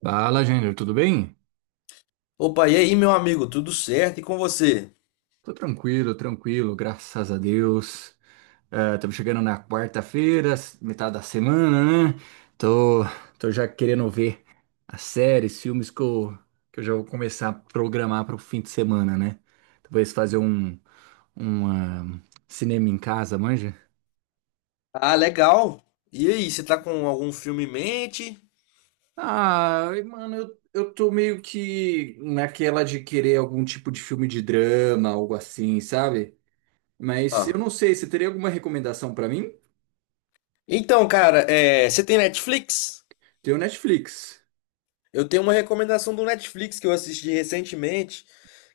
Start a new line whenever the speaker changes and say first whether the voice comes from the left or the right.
right: Fala, Júnior, tudo bem?
left: Opa, e aí, meu amigo, tudo certo? E com você?
right: Tô tranquilo, tranquilo, graças a Deus. Estamos chegando na quarta-feira, metade da semana, né? Tô, tô já querendo ver as séries, filmes que eu já vou começar a programar para o fim de semana, né? Talvez fazer um cinema em casa, manja?
left: Ah, legal. E aí, você tá com algum filme em mente?
right: Ah, e, mano, eu tô meio que naquela de querer algum tipo de filme de drama, algo assim, sabe? Mas eu
left: Ah.
right: não sei, você teria alguma recomendação para mim?
left: Então, cara, você tem Netflix?
right: Tem o Netflix.
left: Eu tenho uma recomendação do Netflix que eu assisti recentemente,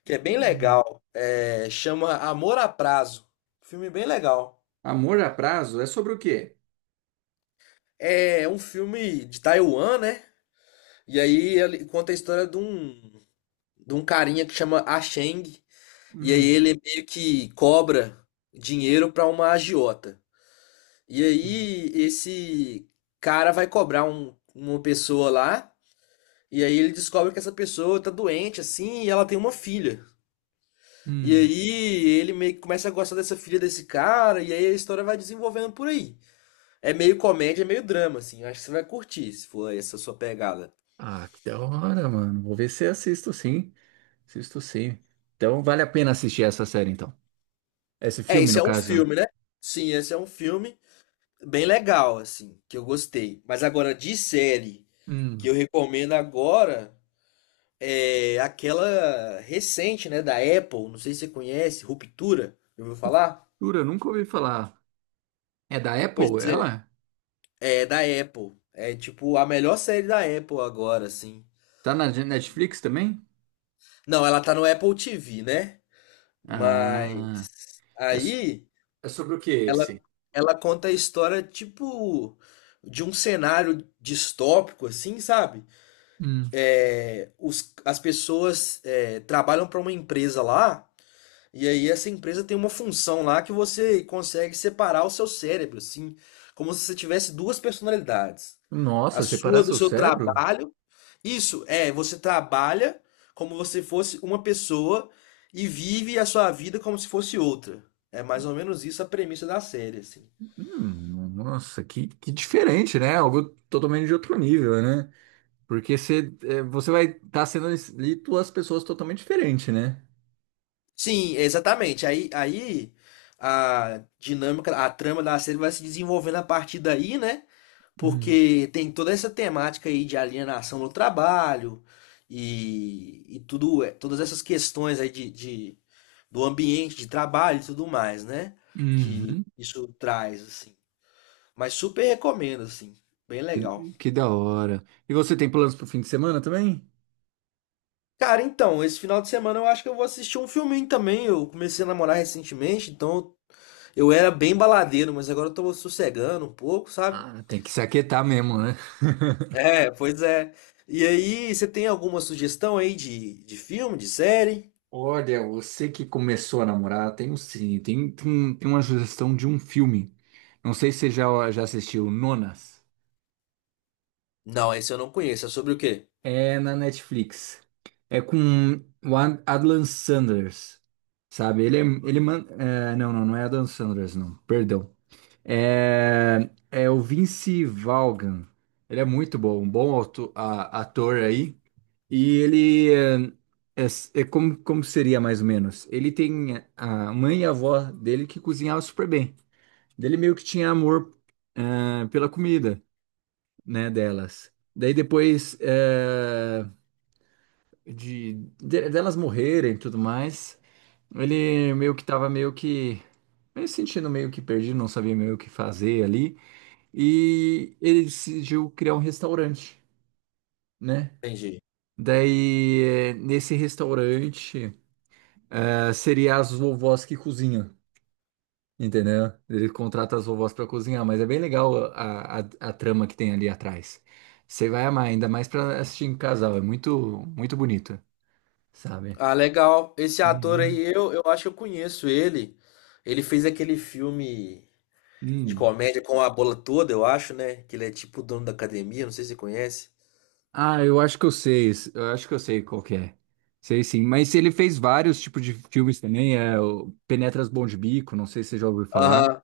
left: que é bem
right: Hum.
left: legal. É, chama Amor a Prazo. Filme bem legal.
right: Amor a Prazo é sobre o quê?
left: É um filme de Taiwan, né? E aí ele conta a história de um carinha que chama Ah Cheng. E aí
right: Hum,
left: ele meio que cobra dinheiro pra uma agiota. E
right: hum.
left: aí esse cara vai cobrar uma pessoa lá, e aí ele descobre que essa pessoa tá doente assim, e ela tem uma filha. E
right: Hum.
left: aí ele meio que começa a gostar dessa filha desse cara, e aí a história vai desenvolvendo por aí. É meio comédia, é meio drama assim. Eu acho que você vai curtir, se for essa sua pegada.
right: Ah, que da hora, mano. Vou ver se assisto sim. Assisto sim. Então vale a pena assistir essa série, então. Esse
left: É,
right: filme,
left: esse
right: no
left: é um
right: caso.
left: filme, né? Sim, esse é um filme bem legal assim, que eu gostei. Mas agora de série que eu
right: Hum.
left: recomendo agora, é, aquela recente, né, da Apple, não sei se você conhece, Ruptura, já ouviu falar?
right: Jura, nunca ouvi falar. É da
left: Pois
right: Apple,
left: é,
right: ela?
left: é da Apple. É tipo a melhor série da Apple agora, assim.
right: Tá na Netflix também?
left: Não, ela tá no Apple TV, né?
right: Ah,
left: Mas
right: é, so-
left: aí
right: é sobre o que
left: ela
right: esse?
left: ela conta a história tipo de um cenário distópico, assim, sabe?
right: Hum.
left: É, as pessoas trabalham para uma empresa lá. E aí essa empresa tem uma função lá que você consegue separar o seu cérebro, assim, como se você tivesse duas personalidades. A
right: Nossa, separar
left: sua do
right: seu
left: seu
right: cérebro?
left: trabalho. Isso, é, você trabalha como você fosse uma pessoa e vive a sua vida como se fosse outra. É mais ou menos isso a premissa da série, assim.
right: Nossa, que diferente, né? Algo totalmente de outro nível, né? Porque você, é, você vai estar sendo ali duas pessoas totalmente diferentes, né?
left: Sim, exatamente. Aí a dinâmica, a trama da série vai se desenvolvendo a partir daí, né?
right: Hum.
left: Porque tem toda essa temática aí de alienação no trabalho e tudo, todas essas questões aí do ambiente de trabalho e tudo mais, né? Que
right: Uhum.
left: isso traz, assim. Mas super recomendo, assim. Bem
right: Que,
left: legal.
right: que da hora. E você tem planos pro fim de semana também?
left: Cara, então, esse final de semana eu acho que eu vou assistir um filminho também. Eu comecei a namorar recentemente, então eu era bem baladeiro, mas agora eu tô sossegando um pouco, sabe?
right: Ah, tem que se aquietar mesmo, né?
left: É, pois é. E aí, você tem alguma sugestão aí de filme, de série?
right: Olha, você que começou a namorar, tem um sim, tem uma sugestão de um filme. Não sei se você já assistiu Nonas.
left: Não, esse eu não conheço. É sobre o quê?
right: É na Netflix. É com o Adlan Sanders, sabe? Ele é, ele man, é, não, não, não é Adlan Sanders, não. Perdão. É, é o Vince Vaughan. Ele é muito bom, um bom ator aí. E ele é- é como seria mais ou menos? Ele tem a mãe e a avó dele que cozinhavam super bem. Dele meio que tinha amor pela comida, né, delas. Daí depois delas morrerem e tudo mais. Ele meio que tava meio que meio se sentindo meio que perdido, não sabia meio o que fazer ali, e ele decidiu criar um restaurante, né?
left: Entendi.
right: Daí, nesse restaurante, seria as vovós que cozinham, entendeu? Ele contrata as vovós para cozinhar, mas é bem legal a trama que tem ali atrás. Você vai amar, ainda mais para assistir em casal, é muito, muito bonito, sabe?
left: Ah, legal. Esse ator
right: Uhum.
left: aí, eu acho que eu conheço ele. Ele fez aquele filme de
right: Hum.
left: comédia com a bola toda, eu acho, né? Que ele é tipo o dono da academia, não sei se você conhece.
right: Ah, eu acho que eu sei, eu acho que eu sei qual que é. Sei sim, mas ele fez vários tipos de filmes também, é o Penetras Bom de Bico, não sei se você já ouviu falar.
left: Aham.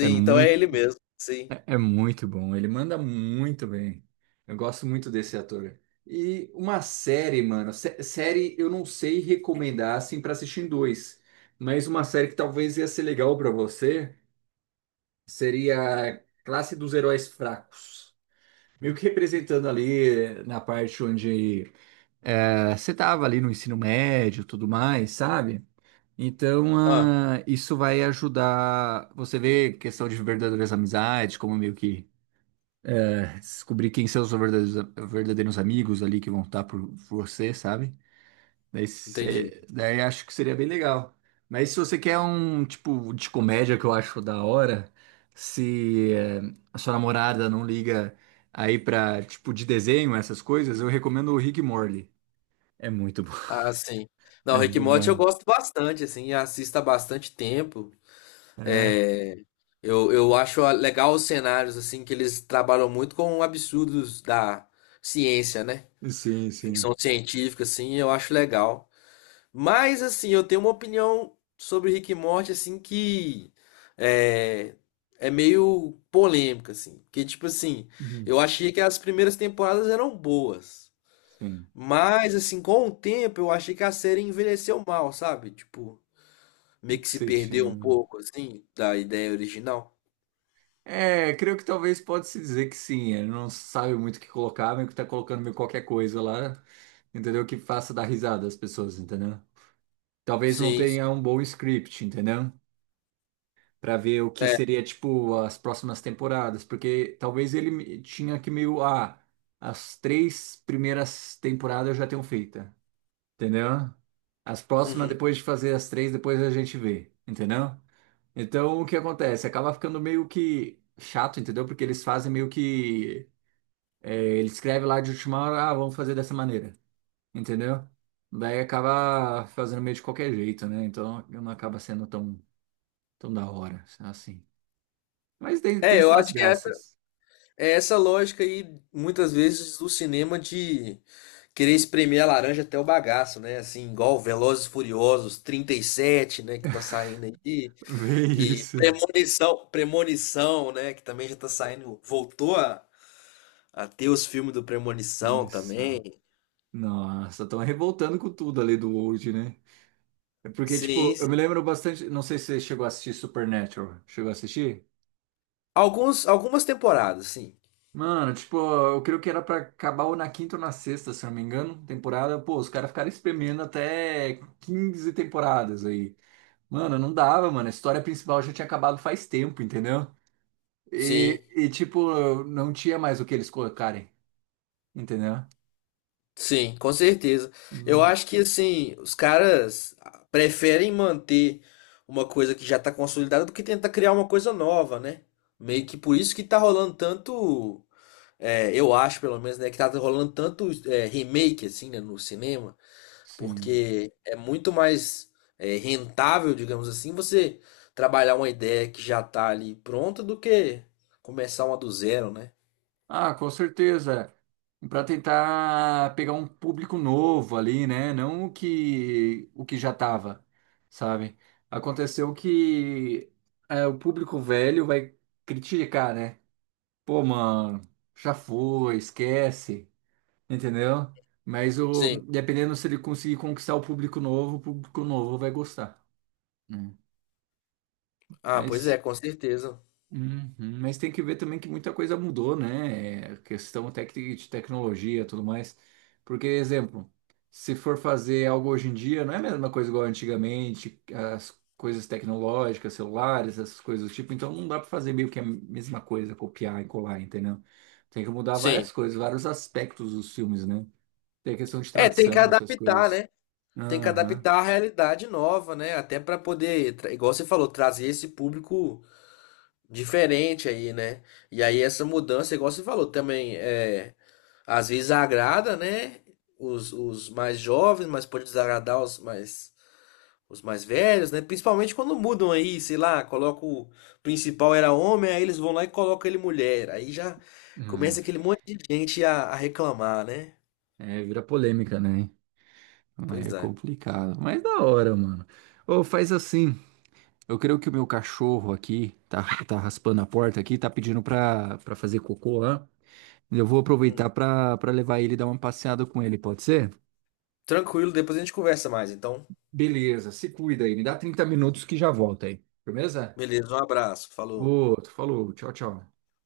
right: É
left: então é
right: muito,
left: ele mesmo. Sim.
right: é muito bom, ele manda muito bem. Eu gosto muito desse ator. E uma série, mano, série eu não sei recomendar assim pra assistir em dois, mas uma série que talvez ia ser legal pra você seria Classe dos Heróis Fracos. Meio que representando ali na parte onde você tava ali no ensino médio, tudo mais, sabe? Então,
left: Ah,
right: isso vai ajudar você ver questão de verdadeiras amizades, como meio que descobrir quem são os verdadeiros, verdadeiros amigos ali que vão estar por você, sabe? Daí,
left: entendi.
right: daí acho que seria bem legal. Mas se você quer um tipo de comédia que eu acho da hora, se a sua namorada não liga aí pra tipo de desenho, essas coisas, eu recomendo o Rick e Morty. É muito bom.
left: Ah, sim. Não,
right: É
left: Rick e Morty eu
right: genial.
left: gosto bastante, assim, assisto há bastante tempo.
right: É,
left: É, eu acho legal os cenários, assim, que eles trabalham muito com absurdos da ciência, né?
right: sim, sim.
left: Ficção científica, assim, eu acho legal. Mas, assim, eu tenho uma opinião sobre Rick e Morty, assim, que é, é meio polêmica, assim. Porque, tipo assim,
right: Uhum.
left: eu achei que as primeiras temporadas eram boas.
right: Sim,
left: Mas, assim, com o tempo, eu achei que a série envelheceu mal, sabe? Tipo, meio que
right: que
left: se
right: você tinha,
left: perdeu um
right: né?
left: pouco, assim, da ideia original.
right: É, creio que talvez pode se dizer que sim. Ele não sabe muito o que colocar, meio que tá colocando meio qualquer coisa lá, entendeu? Que faça dar risada às pessoas, entendeu? Talvez não
left: Sim, sim.
right: tenha um bom script, entendeu? Pra ver o que
left: É,
right: seria, tipo, as próximas temporadas, porque talvez ele tinha que meio, as três primeiras temporadas eu já tenho feita, entendeu? As próximas,
left: uhum.
right: depois de fazer as três, depois a gente vê, entendeu? Então, o que acontece? Acaba ficando meio que chato, entendeu? Porque eles fazem meio que. É, ele escreve lá de última hora, vamos fazer dessa maneira, entendeu? Daí acaba fazendo meio de qualquer jeito, né? Então não acaba sendo tão, tão da hora, assim. Mas tem
left: É, eu
right: suas
left: acho que
right: graças.
left: é essa lógica aí, muitas vezes, do cinema de querer espremer a laranja até o bagaço, né? Assim, igual Velozes e Furiosos 37, né? Que tá saindo aí.
right: Vê
left: E
right: isso.
left: Premonição, Premonição, né? Que também já tá saindo. Voltou a ter os filmes do Premonição
right: Isso.
left: também.
right: Nossa, estão revoltando com tudo ali do Old, né? É porque,
left: Sim,
right: tipo, eu me
left: sim.
right: lembro bastante. Não sei se você chegou a assistir Supernatural. Chegou a assistir?
left: Alguns, algumas temporadas, sim.
right: Mano, tipo, eu creio que era pra acabar ou na quinta ou na sexta, se eu não me engano, temporada. Pô, os caras ficaram espremendo até 15 temporadas aí. Mano, não dava, mano. A história principal já tinha acabado faz tempo, entendeu? E,
left: Sim,
right: e tipo, não tinha mais o que eles colocarem, entendeu?
left: sim, com certeza. Eu
right: Hum.
left: acho que, assim, os caras preferem manter uma coisa que já tá consolidada do que tentar criar uma coisa nova, né? Meio que por isso que tá rolando tanto. É, eu acho, pelo menos, né, que tá rolando tanto é, remake, assim, né, no cinema,
right: Sim.
left: porque é muito mais é, rentável, digamos assim, você trabalhar uma ideia que já tá ali pronta do que começar uma do zero, né?
right: Ah, com certeza. Para tentar pegar um público novo ali, né? Não o que já tava, sabe? Aconteceu que o público velho vai criticar, né? Pô, mano, já foi, esquece, entendeu? Mas o
left: Sim.
right: dependendo se ele conseguir conquistar o público novo vai gostar. Hum.
left: Ah, pois é,
right: Mas.
left: com certeza.
right: Uhum. Mas tem que ver também que muita coisa mudou, né? Questão de tecnologia e tudo mais. Porque, exemplo, se for fazer algo hoje em dia, não é a mesma coisa igual antigamente, as coisas tecnológicas, celulares, essas coisas do tipo. Então não dá para fazer meio que a mesma coisa, copiar e colar, entendeu? Tem que mudar
left: Sim.
right: várias coisas, vários aspectos dos filmes, né? Tem a questão de
left: É, tem que
right: tradução, essas
left: adaptar,
right: coisas.
left: né? Tem que
right: Aham.
left: adaptar à realidade nova, né? Até para poder, igual você falou, trazer esse público diferente aí, né? E aí essa mudança, igual você falou, também é. Às vezes agrada, né? Os mais jovens, mas pode desagradar os mais velhos, né? Principalmente quando mudam aí, sei lá, coloca o principal era homem, aí eles vão lá e colocam ele mulher. Aí já
right: Hum.
left: começa aquele monte de gente a reclamar, né?
right: É, vira polêmica, né? É
left: Pois é.
right: complicado. Mas da hora, mano. Ou faz assim. Eu creio que o meu cachorro aqui tá raspando a porta aqui, tá pedindo pra fazer cocô lá. Eu vou
left: Hum.
right: aproveitar pra levar ele e dar uma passeada com ele, pode ser?
left: Tranquilo, depois a gente conversa mais. Então,
right: Beleza, se cuida aí. Me dá 30 minutos que já volta aí. Firmeza?
left: beleza, um abraço, falou.
right: Outro, falou, tchau, tchau.